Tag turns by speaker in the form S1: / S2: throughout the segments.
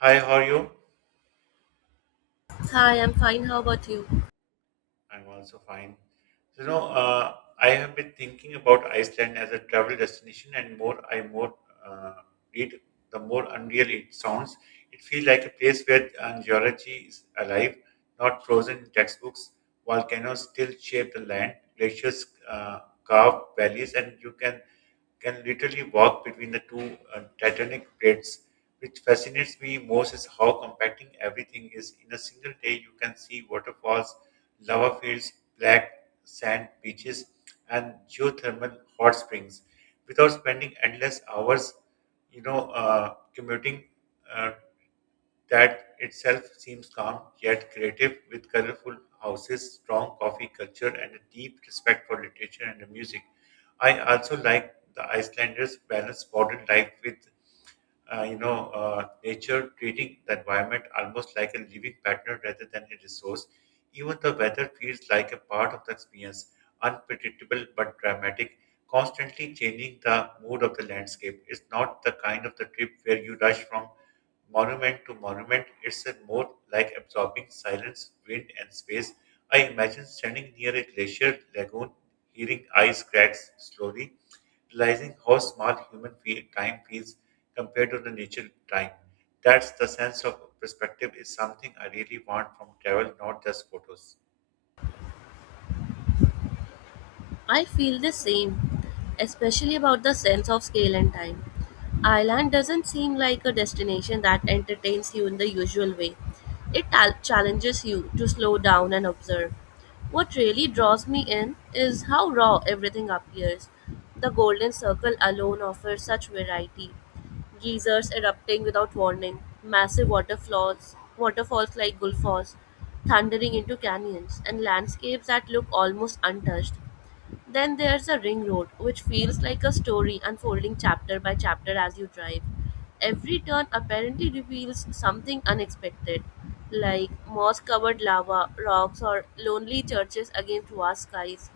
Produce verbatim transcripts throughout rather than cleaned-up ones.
S1: Hi, how are you?
S2: Hi, I'm fine. How about you?
S1: I'm also fine. So, You know, uh, I have been thinking about Iceland as a travel destination, and more I more uh, read, the more unreal it sounds. It feels like a place where uh, geology is alive, not frozen in textbooks. Volcanoes still shape the land, glaciers uh, carve valleys, and you can can literally walk between the two uh, titanic plates. Which fascinates me most is how compacting everything is. In a single day, you can see waterfalls, lava fields, black sand beaches, and geothermal hot springs without spending endless hours, you know, uh, commuting. Uh, that itself seems calm yet creative, with colorful houses, strong coffee culture, and a deep respect for literature and the music. I also like the Icelanders' balanced modern life with, uh, you know, uh, nature, treating the environment almost like a living partner rather than a resource. Even the weather feels like a part of the experience, unpredictable but dramatic, constantly changing the mood of the landscape. It's not the kind of the trip where you rush from monument to monument, it's a more like absorbing silence, wind, and space. I imagine standing near a glacier lagoon, hearing ice cracks slowly, realizing how small human feel, time feels compared to the nature time. That's the sense of perspective is something I really want from travel, not just photos.
S2: I feel the same, especially about the sense of scale and time. Ireland doesn't seem like a destination that entertains you in the usual way. It al- challenges you to slow down and observe. What really draws me in is how raw everything appears. The Golden Circle alone offers such variety. Geysers erupting without warning, massive waterfalls, waterfalls like Gullfoss, thundering into canyons, and landscapes that look almost untouched. Then there's a ring road, which feels like a story unfolding chapter by chapter as you drive. Every turn apparently reveals something unexpected, like moss covered lava, rocks, or lonely churches against vast skies.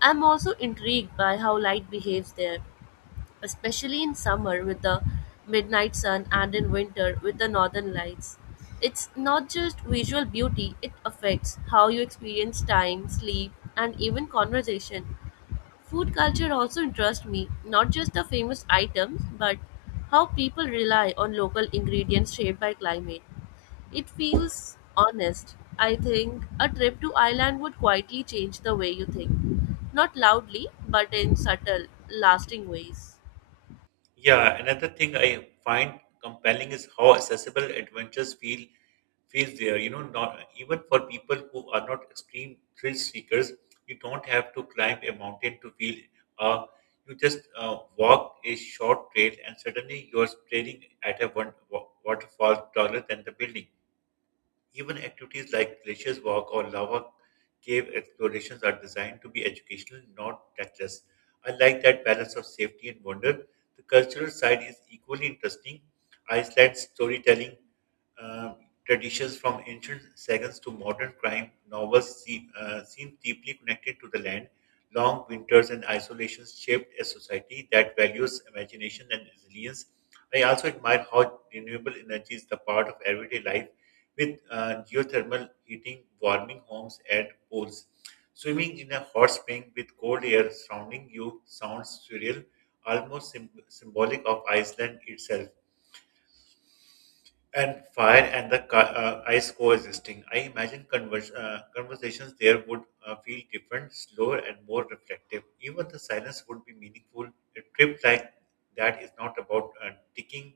S2: I'm also intrigued by how light behaves there, especially in summer with the midnight sun and in winter with the northern lights. It's not just visual beauty, it affects how you experience time, sleep, and even conversation. Food culture also interests me, not just the famous items, but how people rely on local ingredients shaped by climate. It feels honest. I think a trip to Ireland would quietly change the way you think. Not loudly, but in subtle, lasting ways.
S1: Yeah, another thing I find compelling is how accessible adventures feel feels there. You know, not even for people who are not extreme thrill seekers, you don't have to climb a mountain to feel. Uh, you just uh, walk a short trail, and suddenly you're staring at a one, wa- waterfall taller than the building. Even activities like glaciers walk or lava cave explorations are designed to be educational, not reckless. I like that balance of safety and wonder. The cultural side is equally interesting. Iceland's storytelling um, traditions from ancient sagas to modern crime novels seem, uh, seem deeply connected to the land. Long winters and isolations shaped a society that values imagination and resilience. I also admire how renewable energy is the part of everyday life with uh, geothermal heating, warming homes at pools. Swimming in a hot spring with cold air surrounding you sounds surreal, almost symb symbolic of Iceland itself and fire and the ca- uh, ice coexisting. I imagine convers- uh, conversations there would uh, feel different, slower, and more reflective. Even the silence would be meaningful. A trip like that is not about uh, ticking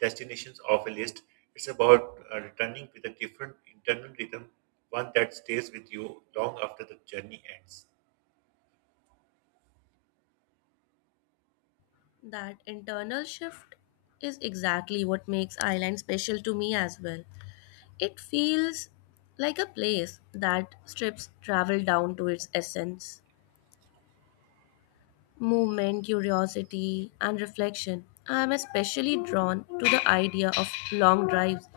S1: destinations off a list, it's about uh, returning with a different internal rhythm, one that stays with you long after the journey ends.
S2: That internal shift is exactly what makes Ireland special to me as well. It feels like a place that strips travel down to its essence. Movement, curiosity, and reflection. I am especially drawn to the idea of long drives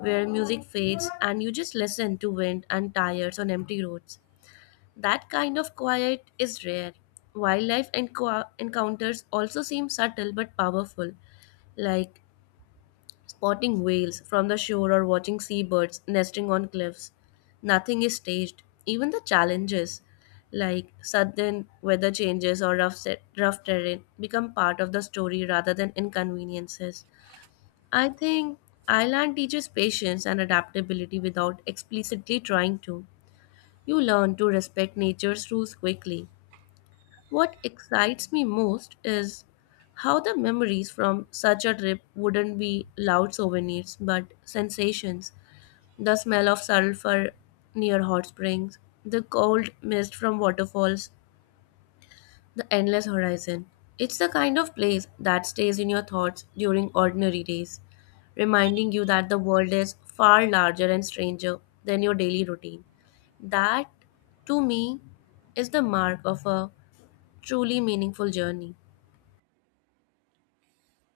S2: where music fades and you just listen to wind and tires on empty roads. That kind of quiet is rare. Wildlife enco- encounters also seem subtle but powerful, like spotting whales from the shore or watching seabirds nesting on cliffs. Nothing is staged. Even the challenges, like sudden weather changes or rough, set, rough terrain, become part of the story rather than inconveniences. I think Island teaches patience and adaptability without explicitly trying to. You learn to respect nature's rules quickly. What excites me most is how the memories from such a trip wouldn't be loud souvenirs but sensations. The smell of sulfur near hot springs, the cold mist from waterfalls, the endless horizon. It's the kind of place that stays in your thoughts during ordinary days, reminding you that the world is far larger and stranger than your daily routine. That, to me, is the mark of a truly meaningful journey.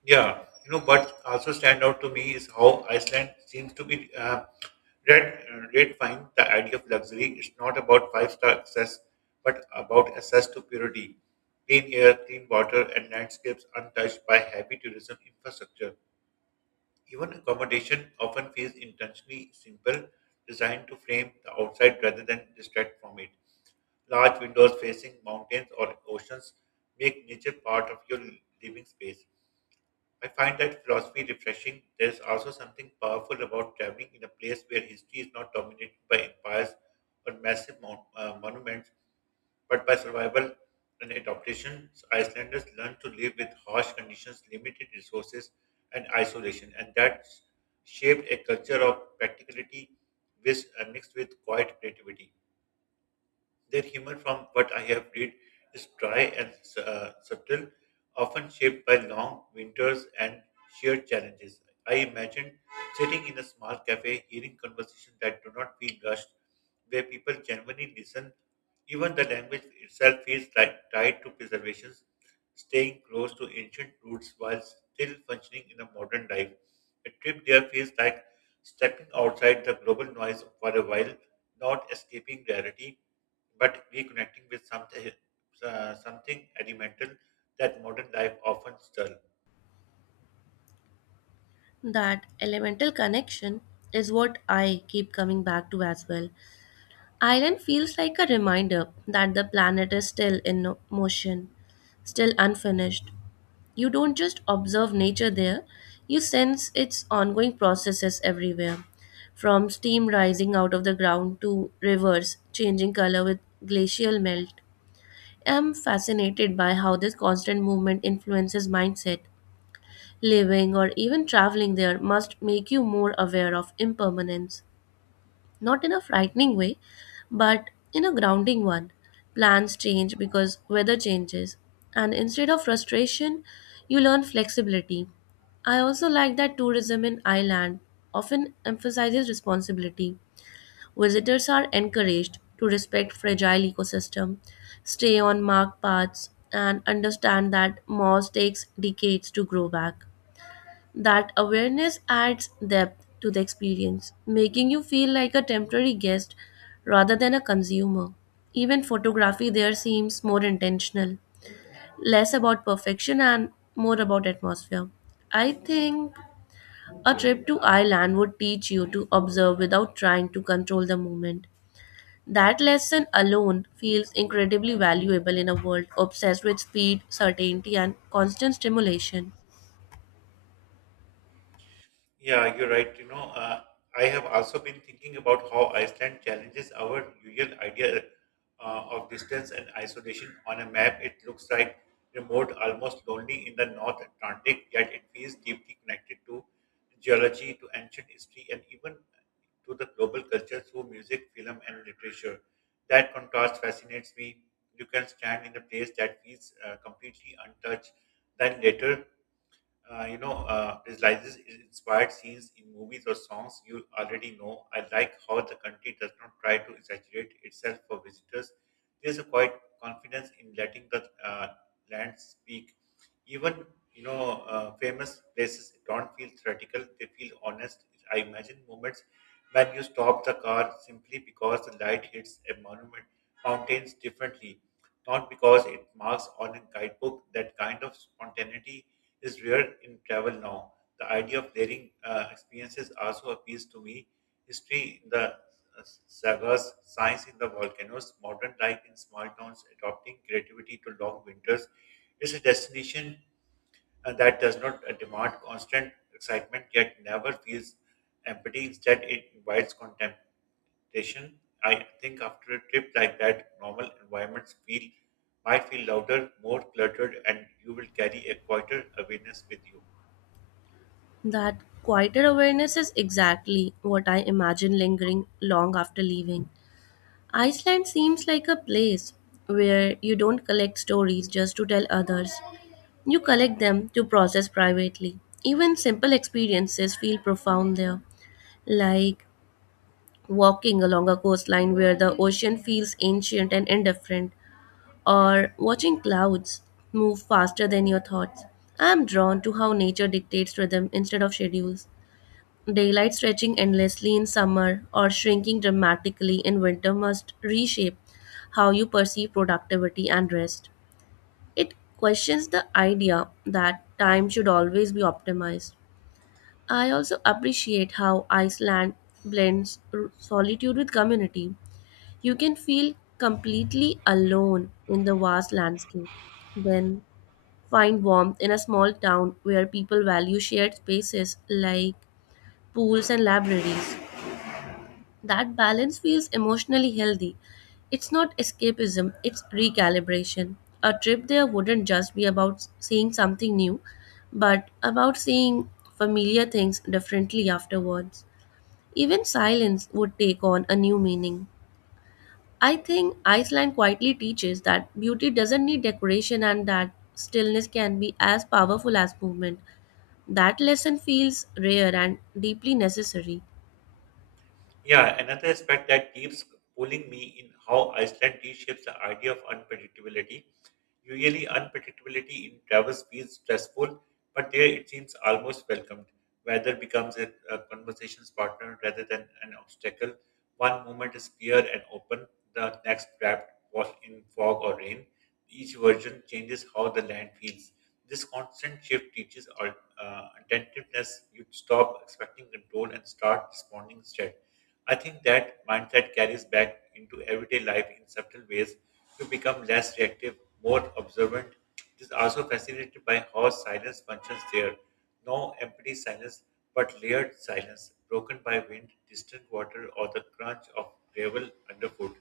S1: Yeah, you know, what also stand out to me is how Iceland seems to be uh, red, uh, red fine the idea of luxury. It's not about five star access, but about access to purity, clean air, clean water, and landscapes untouched by heavy tourism infrastructure. Even accommodation often feels intentionally simple, designed to frame the outside rather than distract from it. Large windows facing mountains or oceans make nature part of your living space. I find that philosophy refreshing. There is also something powerful about traveling in a place where history is not dominated by empires or massive mon- uh, monuments, but by survival and adaptation. Icelanders learn to live with harsh conditions, limited resources, and isolation, and that shaped a culture of practicality with, uh, mixed with quiet creativity. Their humor, from what I have read, is dry and uh, subtle, often shaped by long winters and sheer challenges. I imagine sitting in a small cafe, hearing conversations that do not feel rushed, where people genuinely listen. Even the language itself feels like tied to preservations, staying close to ancient roots while still functioning in a modern life. A trip there feels like stepping outside the global noise for a while, not escaping reality but reconnecting with something uh, something elemental that modern life often dull.
S2: That elemental connection is what I keep coming back to as well. Island feels like a reminder that the planet is still in no- motion, still unfinished. You don't just observe nature there, you sense its ongoing processes everywhere, from steam rising out of the ground to rivers changing color with glacial melt. I'm fascinated by how this constant movement influences mindset. Living or even traveling there must make you more aware of impermanence, not in a frightening way, but in a grounding one. Plans change because weather changes, and instead of frustration, you learn flexibility. I also like that tourism in Ireland often emphasizes responsibility. Visitors are encouraged to respect fragile ecosystem, stay on marked paths, and understand that moss takes decades to grow back. That awareness adds depth to the experience, making you feel like a temporary guest rather than a consumer. Even photography there seems more intentional, less about perfection and more about atmosphere. I think a trip to Ireland would teach you to observe without trying to control the moment. That lesson alone feels incredibly valuable in a world obsessed with speed, certainty, and constant stimulation.
S1: Yeah, you're right. You know, uh, I have also been thinking about how Iceland challenges our usual idea uh, of distance and isolation. On a map, it looks like remote, almost lonely in the North Atlantic, yet it feels deeply connected to geology, to ancient history, and even to the global culture through music, film, and literature. That contrast fascinates me. You can stand in a place that feels uh, completely untouched, then later uh, you know, uh, utilizes inspired scenes in movies or songs you already know. I like how the country does not try to exaggerate itself for visitors. There's a quiet confidence in letting the uh, land speak. Even, you know, uh, famous places don't feel theoretical, they feel honest. I imagine moments when you stop the car simply because the light hits a monument, mountains differently, not because it marks on a guidebook. That kind of spontaneity is rare in travel now. The idea of layering uh, experiences also appeals to me. History in the uh, sagas, science in the volcanoes, modern life in small towns, adopting creativity to long winters. It's a destination uh, that does not uh, demand constant excitement yet never feels empty. Instead, it invites contemplation. I think after a trip like that, normal environments feel might feel louder, more cluttered, and you will carry a quieter awareness with you.
S2: That quieter awareness is exactly what I imagine lingering long after leaving. Iceland seems like a place where you don't collect stories just to tell others, you collect them to process privately. Even simple experiences feel profound there, like walking along a coastline where the ocean feels ancient and indifferent, or watching clouds move faster than your thoughts. I am drawn to how nature dictates rhythm instead of schedules. Daylight stretching endlessly in summer or shrinking dramatically in winter must reshape how you perceive productivity and rest. It questions the idea that time should always be optimized. I also appreciate how Iceland blends r- solitude with community. You can feel completely alone in the vast landscape, then find warmth in a small town where people value shared spaces like pools and libraries. That balance feels emotionally healthy. It's not escapism, it's recalibration. A trip there wouldn't just be about seeing something new, but about seeing familiar things differently afterwards. Even silence would take on a new meaning. I think Iceland quietly teaches that beauty doesn't need decoration and that stillness can be as powerful as movement. That lesson feels rare and deeply necessary.
S1: Yeah, another aspect that keeps pulling me in how Iceland reshapes the idea of unpredictability. Usually, unpredictability in travels feels stressful, but there it seems almost welcomed. Weather becomes a, a conversation's partner rather than an obstacle. One moment is clear and open, the next wrapped wa- in fog or rain. Each version changes how the land feels. This constant shift teaches our, uh, attentiveness. You stop expecting control and start responding instead. I think that mindset carries back into everyday life in subtle ways. You become less reactive, more observant. It is also fascinated by how silence functions there. No empty silence, but layered silence, broken by wind, distant water, or the crunch of gravel underfoot.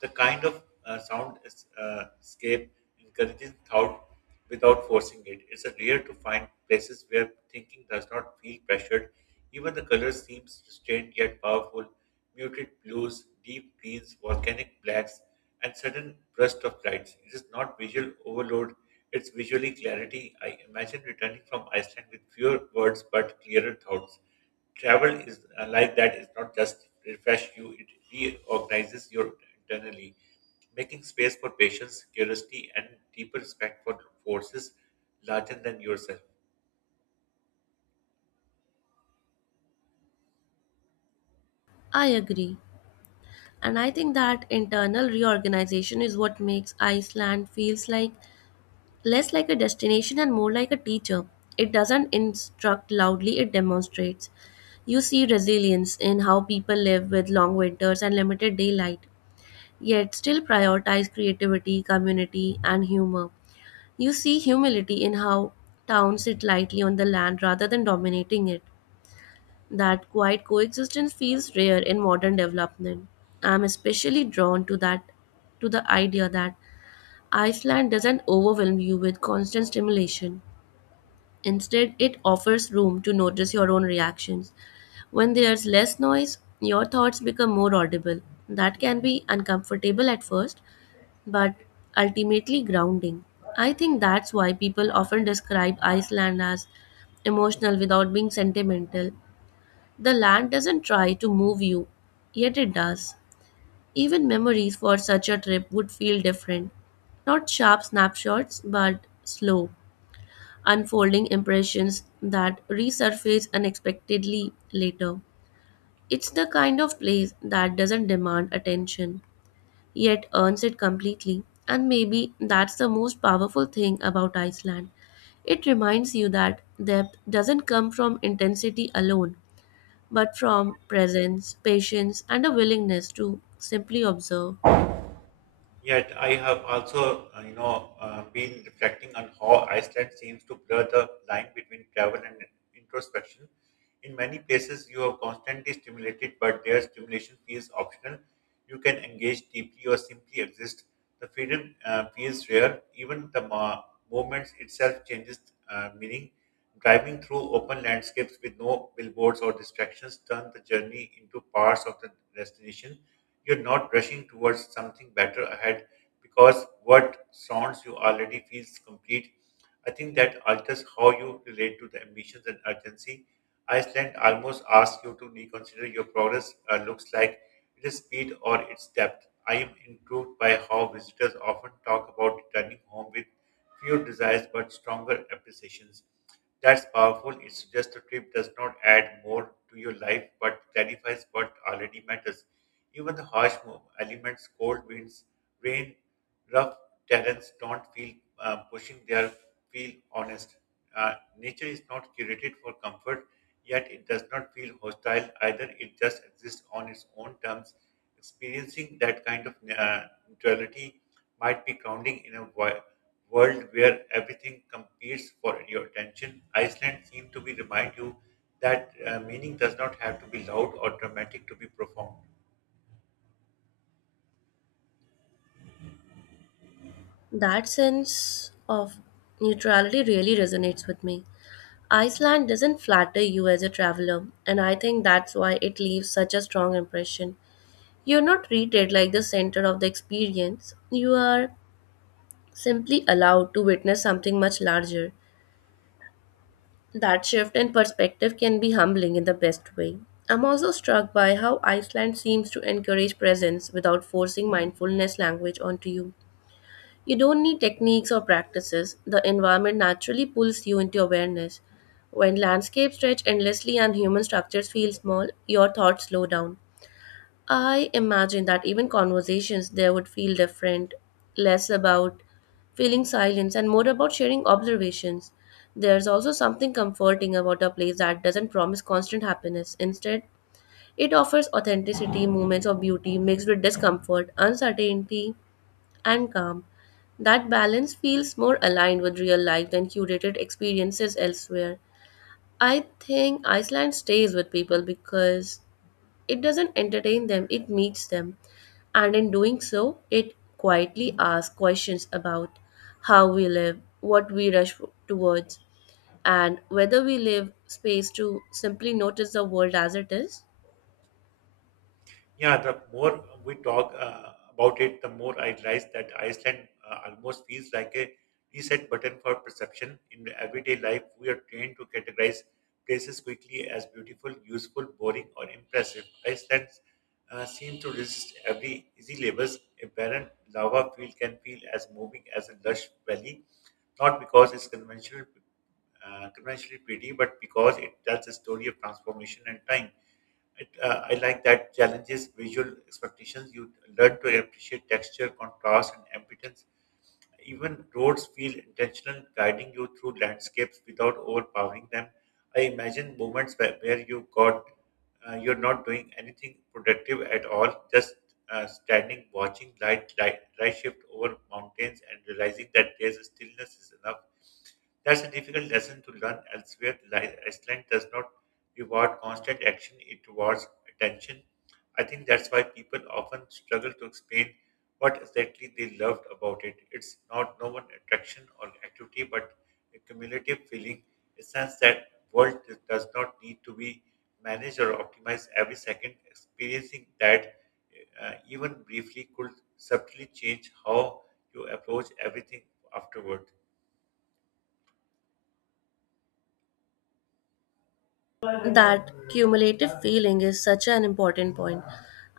S1: The kind of uh, sound es- uh, escape encourages thought without forcing it. It's a rare to find places where thinking does not feel pressured. Even the colors seems restrained yet powerful, muted blues, deep greens, volcanic blacks, and sudden bursts of lights. It is not visual overload, it's visually clarity. I imagine returning from Iceland with fewer words but clearer thoughts. Travel is uh, like that, it's not just refresh you, it reorganizes your internally, making space for patience, curiosity, and deeper respect for forces larger than yourself.
S2: I agree. And I think that internal reorganization is what makes Iceland feels like less like a destination and more like a teacher. It doesn't instruct loudly, it demonstrates. You see resilience in how people live with long winters and limited daylight, yet still prioritize creativity, community, and humor. You see humility in how towns sit lightly on the land rather than dominating it. That quiet coexistence feels rare in modern development. I'm especially drawn to that to the idea that Iceland doesn't overwhelm you with constant stimulation. Instead, it offers room to notice your own reactions. When there's less noise, your thoughts become more audible. That can be uncomfortable at first, but ultimately grounding. I think that's why people often describe Iceland as emotional without being sentimental. The land doesn't try to move you, yet it does. Even memories for such a trip would feel different. Not sharp snapshots, but slow, unfolding impressions that resurface unexpectedly later. It's the kind of place that doesn't demand attention, yet earns it completely. And maybe that's the most powerful thing about Iceland. It reminds you that depth doesn't come from intensity alone, but from presence, patience, and a willingness to simply observe.
S1: Yet I have also, uh, you know, uh, been reflecting on how Iceland seems to blur the line between travel and introspection. In many places, you are constantly stimulated, but their stimulation feels optional. You can engage deeply or simply exist. The freedom uh, feels rare. Even the ma- movement itself changes uh, meaning. Driving through open landscapes with no billboards or distractions turn the journey into parts of the destination, you're not rushing towards something better ahead because what surrounds you already feels complete. I think that alters how you relate to the ambitions and urgency. Iceland almost asks you to reconsider your progress uh, looks like it is speed or its depth. I am intrigued by how visitors often talk about returning home with fewer desires but stronger appreciations. That's powerful. It's just a trip does not add more to your life but clarifies what already matters. Even the harsh mo- elements, cold winds, rain, rough terrains don't feel uh, pushing, they are, feel honest. Uh, nature is not curated for comfort, yet it does not feel hostile either. It just exists on its own terms. Experiencing that kind of uh, neutrality might be grounding in a wi- world where everything competes for your attention. Iceland seems to be remind you that uh, meaning does not have to be loud or dramatic to be profound.
S2: That sense of neutrality really resonates with me. Iceland doesn't flatter you as a traveler, and I think that's why it leaves such a strong impression. You're not treated like the center of the experience, you are simply allowed to witness something much larger. That shift in perspective can be humbling in the best way. I'm also struck by how Iceland seems to encourage presence without forcing mindfulness language onto you. You don't need techniques or practices, the environment naturally pulls you into awareness. When landscapes stretch endlessly and human structures feel small, your thoughts slow down. I imagine that even conversations there would feel different, less about feeling silence and more about sharing observations. There's also something comforting about a place that doesn't promise constant happiness. Instead, it offers authenticity, moments of beauty mixed with discomfort, uncertainty, and calm. That balance feels more aligned with real life than curated experiences elsewhere. I think Iceland stays with people because it doesn't entertain them, it meets them. And in doing so, it quietly asks questions about how we live, what we rush towards, and whether we leave space to simply notice the world as it is.
S1: Yeah, the more we talk uh, about it, the more I realize that Iceland uh, almost feels like a reset button for perception. In everyday life, we are trained to categorize places quickly as beautiful, useful, boring, or impressive. Iceland uh, seems to resist every easy labels. A barren lava field can feel as moving as a lush valley, not because it's conventional, uh, conventionally pretty, but because it tells a story of transformation and time. It, uh, I like that challenges visual expectations. You learn to appreciate texture, contrast, and ambience. Even roads feel intentional, guiding you through landscapes without overpowering them. I imagine moments where, where you got uh, you're not doing anything productive at all, just uh, standing, watching light, light light shift over mountains, and realizing that there's a stillness is enough. That's a difficult lesson to learn elsewhere. Li- Iceland does not reward constant action, it rewards attention. I think that's why people often struggle to explain what exactly they loved about it. It's not no one attraction or activity, but a cumulative feeling, a sense that world d- does not need to be managed or optimized every second. Experiencing that, uh, even briefly, could subtly change how you approach everything afterward.
S2: That cumulative feeling is such an important point.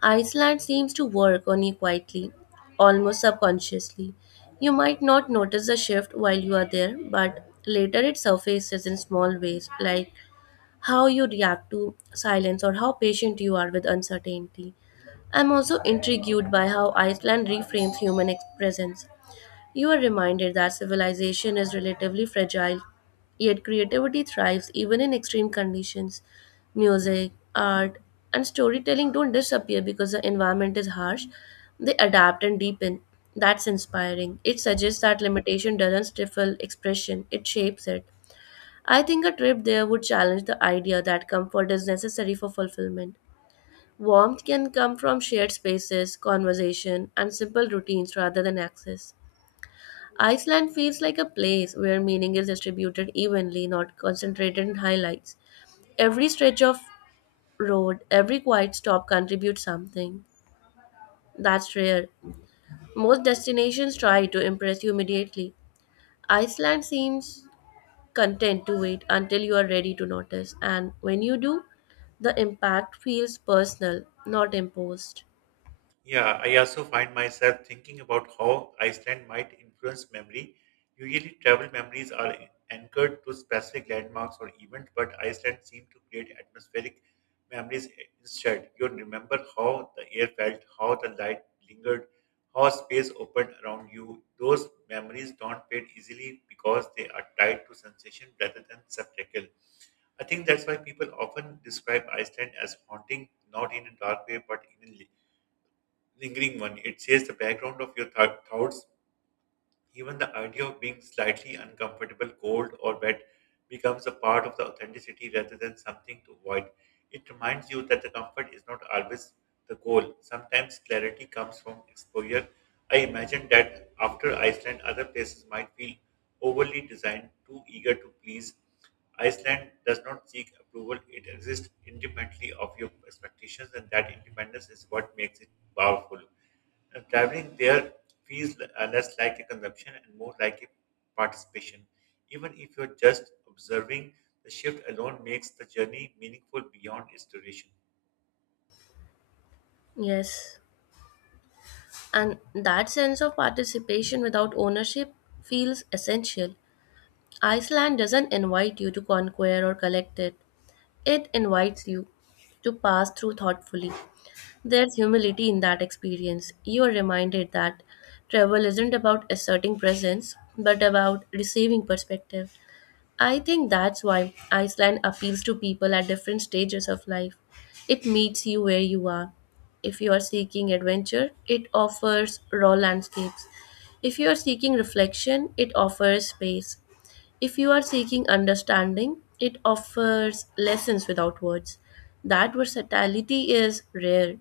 S2: Iceland seems to work on you quietly, almost subconsciously. You might not notice the shift while you are there, but later it surfaces in small ways, like how you react to silence or how patient you are with uncertainty. I'm also intrigued by how Iceland reframes human ex- presence. You are reminded that civilization is relatively fragile, yet creativity thrives even in extreme conditions. Music, art, and storytelling don't disappear because the environment is harsh, they adapt and deepen. That's inspiring. It suggests that limitation doesn't stifle expression, it shapes it. I think a trip there would challenge the idea that comfort is necessary for fulfillment. Warmth can come from shared spaces, conversation, and simple routines rather than access. Iceland feels like a place where meaning is distributed evenly, not concentrated in highlights. Every stretch of road, every quiet stop contributes something. That's rare. Most destinations try to impress you immediately. Iceland seems content to wait until you are ready to notice. And when you do, the impact feels personal, not imposed.
S1: Yeah, I also find myself thinking about how Iceland might influence memory. Usually, travel memories are anchored to specific landmarks or events, but Iceland seemed to create atmospheric memories instead. You remember how the air felt, how the light lingered, how space opened around you. Those memories don't fade easily because they are tied to sensation rather than spectacle. I think that's why people often describe Iceland as haunting, not in a dark way, but in a lingering one. It says the background of your th- thoughts, even the idea of being slightly uncomfortable, cold, or wet becomes a part of the authenticity rather than something to avoid. It reminds you that the comfort is not always the goal. Sometimes clarity comes from exposure. I imagine that after Iceland, other places might feel overly designed, too eager to please. Iceland does not seek approval, it exists independently of your expectations, and that independence is what makes it powerful. And traveling there feels l- uh, less like a consumption and more like a participation. Even if you're just observing, the shift alone makes the journey meaningful beyond its duration.
S2: Yes. And that sense of participation without ownership feels essential. Iceland doesn't invite you to conquer or collect it, it invites you to pass through thoughtfully. There's humility in that experience. You are reminded that travel isn't about asserting presence, but about receiving perspective. I think that's why Iceland appeals to people at different stages of life. It meets you where you are. If you are seeking adventure, it offers raw landscapes. If you are seeking reflection, it offers space. If you are seeking understanding, it offers lessons without words. That versatility is rare.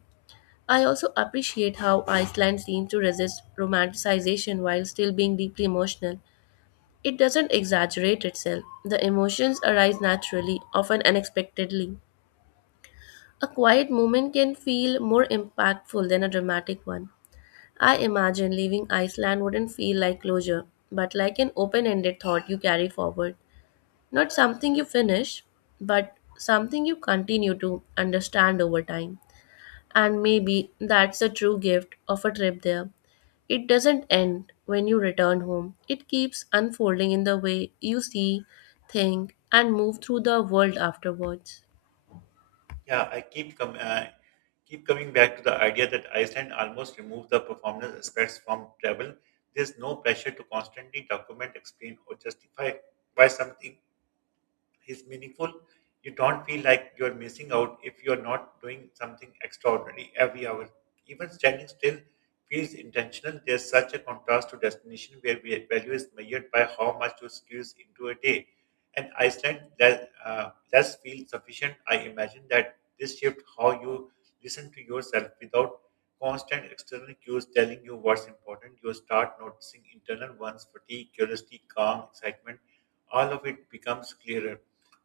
S2: I also appreciate how Iceland seems to resist romanticization while still being deeply emotional. It doesn't exaggerate itself. The emotions arise naturally, often unexpectedly. A quiet moment can feel more impactful than a dramatic one. I imagine leaving Iceland wouldn't feel like closure, but like an open ended thought you carry forward. Not something you finish, but something you continue to understand over time. And maybe that's the true gift of a trip there. It doesn't end when you return home, it keeps unfolding in the way you see, think, and move through the world afterwards.
S1: Yeah, I keep com- uh, keep coming back to the idea that Iceland almost removed the performance aspects from travel. There's no pressure to constantly document, explain, or justify why something is meaningful, you don't feel like you're missing out if you're not doing something extraordinary every hour. Even standing still feels intentional. There's such a contrast to destination where we- value is measured by how much you squeeze into a day. And Iceland that uh, does feel sufficient. I imagine that this shift, how you listen to yourself without constant external cues telling you what's important, you start noticing internal ones, fatigue, curiosity, calm, excitement, all of it becomes clearer.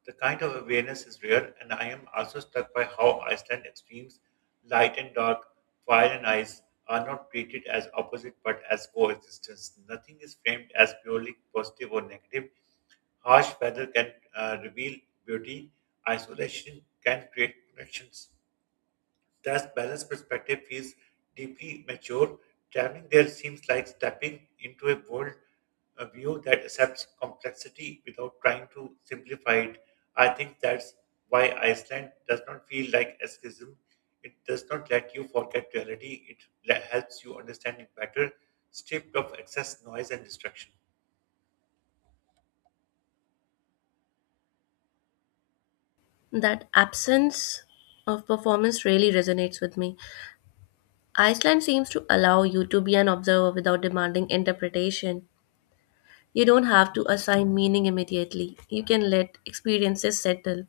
S1: The kind of awareness is rare, and I am also struck by how Iceland extremes, light and dark, fire and ice, are not treated as opposite but as coexistence. Nothing is framed as purely positive or negative. Harsh weather can uh, reveal beauty, isolation can create connections. That balanced perspective feels deeply mature. Traveling there seems like stepping into a world, a view that accepts complexity without trying to simplify it. I think that's why Iceland does not feel like escapism. It does not let you forget reality. It le- helps you understand it better, stripped of excess noise and distraction.
S2: That absence of performance really resonates with me. Iceland seems to allow you to be an observer without demanding interpretation. You don't have to assign meaning immediately, you can let experiences settle.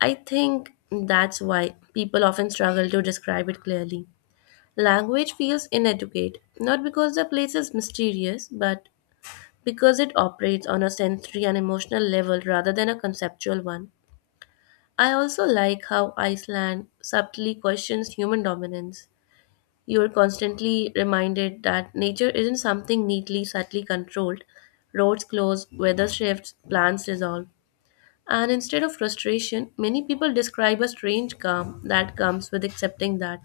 S2: I think that's why people often struggle to describe it clearly. Language feels inadequate, not because the place is mysterious, but because it operates on a sensory and emotional level rather than a conceptual one. I also like how Iceland subtly questions human dominance. You are constantly reminded that nature isn't something neatly, subtly controlled. Roads close, weather shifts, plans dissolve. And instead of frustration, many people describe a strange calm that comes with accepting that.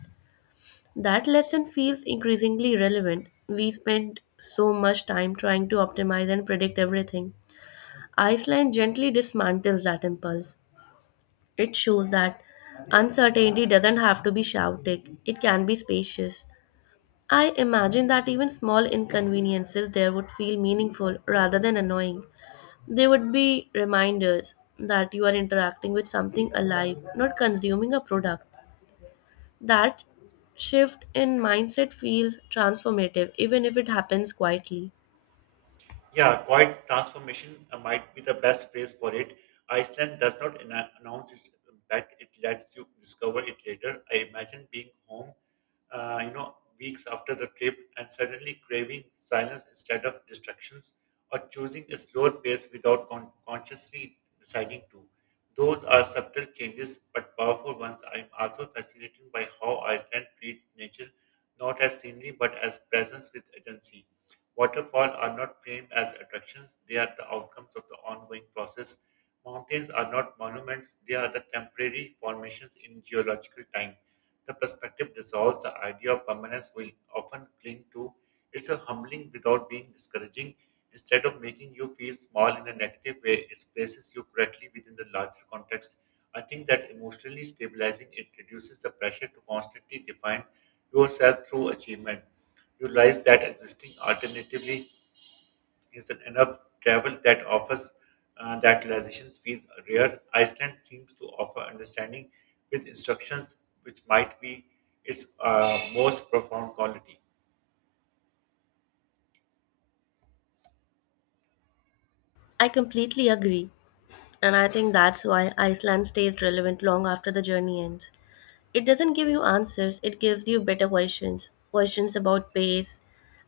S2: That lesson feels increasingly relevant. We spend so much time trying to optimize and predict everything. Iceland gently dismantles that impulse. It shows that uncertainty doesn't have to be shouting, it can be spacious. I imagine that even small inconveniences there would feel meaningful rather than annoying. They would be reminders that you are interacting with something alive, not consuming a product. That shift in mindset feels transformative, even if it happens quietly.
S1: Yeah, quiet transformation uh, might be the best phrase for it. Iceland does not anno- announce its back, it lets you discover it later. I imagine being home, uh, you know, weeks after the trip and suddenly craving silence instead of distractions, or choosing a slower pace without con- consciously deciding to. Those are subtle changes but powerful ones. I'm also fascinated by how Iceland treats nature not as scenery but as presence with agency. Waterfall are not framed as attractions, they are the outcomes of the ongoing process. Mountains are not monuments, they are the temporary formations in geological time. The perspective dissolves the idea of permanence we often cling to. It's a humbling without being discouraging. Instead of making you feel small in a negative way, it places you correctly within the larger context. I think that emotionally stabilizing it reduces the pressure to constantly define yourself through achievement, you realize that existing alternatively isn't enough travel that offers uh, that realization feels rare. Iceland seems to offer understanding with instructions, which might be its uh, most profound quality.
S2: I completely agree, and I think that's why Iceland stays relevant long after the journey ends. It doesn't give you answers, it gives you better questions questions about pace,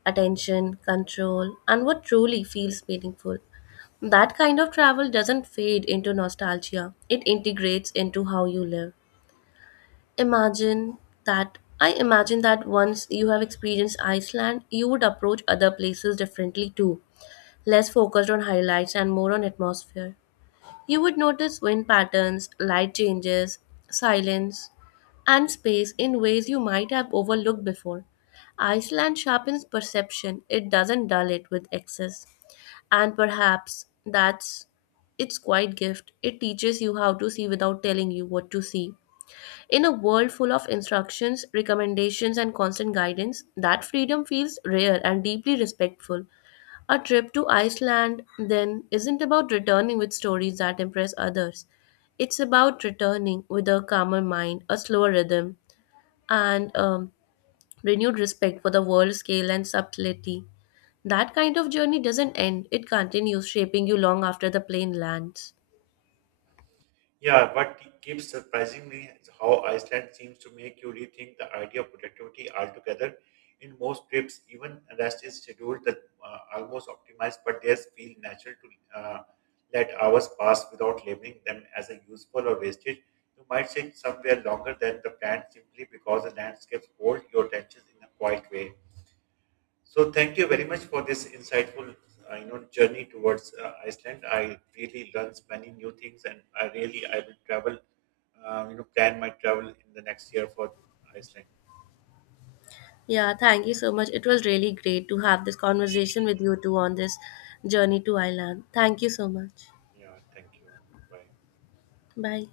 S2: attention, control, and what truly feels meaningful. That kind of travel doesn't fade into nostalgia, it integrates into how you live. Imagine that I imagine that once you have experienced Iceland, you would approach other places differently too, less focused on highlights and more on atmosphere. You would notice wind patterns, light changes, silence, and space in ways you might have overlooked before. Iceland sharpens perception, it doesn't dull it with excess. And perhaps that's its quiet gift. It teaches you how to see without telling you what to see. In a world full of instructions, recommendations, and constant guidance, that freedom feels rare and deeply respectful. A trip to Iceland, then, isn't about returning with stories that impress others. It's about returning with a calmer mind, a slower rhythm, and um, renewed respect for the world scale and subtlety. That kind of journey doesn't end, it continues shaping you long after the plane lands.
S1: Yeah, what ke- keeps surprising me is how Iceland seems to make you rethink the idea of productivity altogether. In most trips, even rest is scheduled that uh, almost optimized, but theirs feel natural to uh, let hours pass without labeling them as a useful or wastage. You might sit somewhere longer than the plan simply because the landscapes hold your attention in a quiet way. So thank you very much for this insightful, uh, you know, journey towards uh, Iceland. I really learned many new things, and I really I will travel, uh, you know, plan my travel in the next year for Iceland.
S2: Yeah, thank you so much. It was really great to have this conversation with you two on this journey to Ireland. Thank you so much.
S1: Yeah, thank you. Bye.
S2: Bye.